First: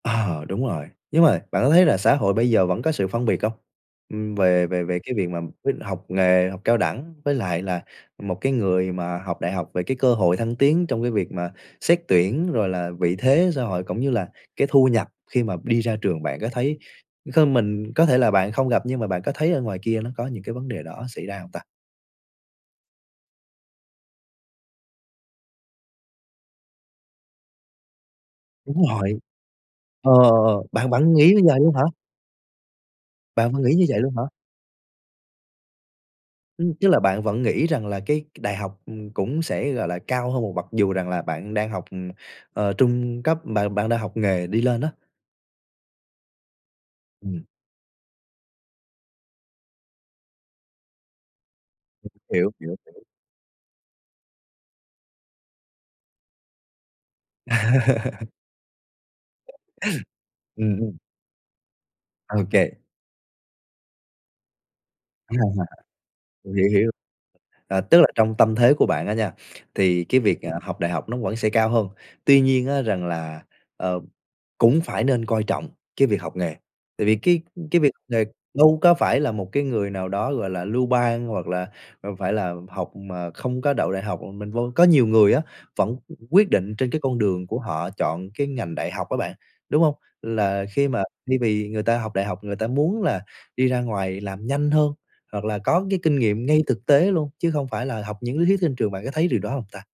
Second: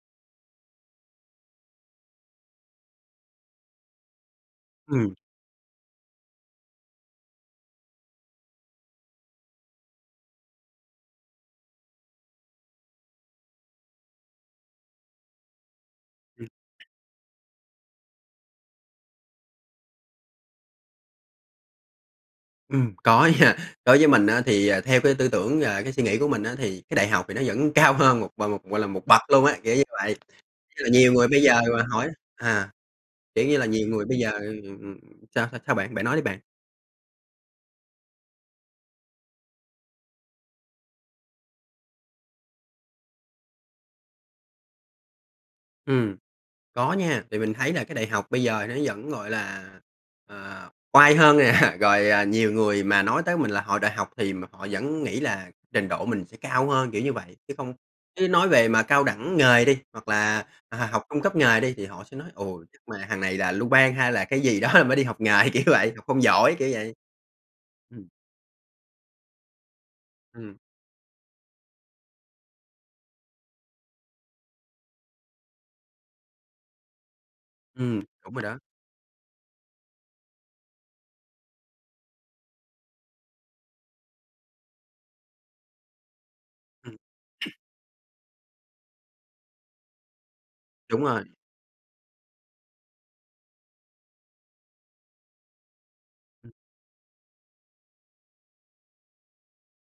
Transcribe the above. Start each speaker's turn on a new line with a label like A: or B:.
A: Ờ, đúng rồi, nhưng mà bạn có thấy là xã hội bây giờ vẫn có sự phân biệt hông? Ừm, về về về
B: Ừm.
A: cái việc mà quyết học nghề, học cao đẳng với lại là một cái người mà học đại học về cái cơ hội thăng tiến trong cái việc mà xét tuyển, rồi là vị thế xã hội cũng như là cái thu nhập khi mà đi ra trường bạn có
B: Ừm.
A: thấy hơn mình? Có thể là bạn không gặp nhưng mà bạn có thấy ở ngoài kia nó có những cái vấn đề đó xảy ra hông ta?
B: Ừm, có nha, đối với mình á, thì, à, theo cái tư tưởng, à, cái suy nghĩ của mình á, thì cái đại học thì nó vẫn cao hơn một gọi một gọi
A: Đúng
B: là, một
A: rồi.
B: bậc luôn á, kiểu như
A: Ờ,
B: vậy.
A: ờ, ờ, bạn
B: Nh
A: bạn
B: nhiều
A: nghĩ
B: người
A: như
B: bây
A: vậy
B: giờ
A: luôn hả?
B: mà hỏi à, kiểu
A: Bạn
B: như
A: vẫn
B: là,
A: nghĩ như
B: nhiều
A: vậy
B: người
A: luôn
B: bây
A: hả?
B: giờ ừm, ừm, ừm, sao sao-sao bạn? Bạn nói đi bạn.
A: Ừm, tức là bạn vẫn nghĩ rằng là cái cái đại học, ừm, cũng sẽ, gọi là, cao hơn một bậc, dù rằng là bạn đang học, ừm, ờ, trung cấp bạn bạn đang học nghề đi lên á?
B: Ừm. Có nha, thì
A: Ừm.
B: mình thấy là cái đại học bây giờ nó vẫn, gọi là, à, oai hơn nè, rồi, à, nhiều
A: Hiểu, hiểu,
B: người mà
A: hiểu.
B: nói tới mình là họ đại học thì m họ vẫn nghĩ là trình độ mình sẽ cao hơn, kiểu như vậy. Chứ không chứ nói về mà cao đẳng nghề đi hoặc là, à,
A: Ừm, ừm.
B: học trung cấp nghề đi thì họ sẽ nói:
A: Ô
B: "Ồ! Chắc
A: kê.
B: mà thằng này là lưu ban hay là cái gì đó rồi mới đi học nghề" kiểu vậy: "Học không giỏi"
A: Hiểu,
B: kiểu
A: hiểu.
B: vậy.
A: Ờ, tức
B: Ừm.
A: là trong tâm thế của bạn á nha, thì cái việc,
B: Ừm.
A: ờ, học đại học nó vẫn sẽ cao hơn. Tuy nhiên á rằng là, ờ, cũng phải nên coi trọng cái việc học nghề, tại vì cái cái việc
B: Ừm,
A: nghề
B: đúng rồi đó.
A: đâu có phải là một cái người nào đó, gọi là, lưu ban hoặc là, à, phải là học mà không có đậu đại học mà mình vân có nhiều người á, vẫn qu quyết định trên
B: Ừm.
A: cái con đường của họ chọn cái ngành đại học á bạn, đúng hông? Là khi mà
B: Đúng rồi.
A: thay vì người ta học đại học, người ta muốn là đi ra ngoài làm nhanh hơn, hoặc là có cái kinh nghiệm
B: Ừm.
A: ngay thực tế luôn, chứ không phải là học những lý thuyết trên trường, bạn có thấy điều đó hông ta?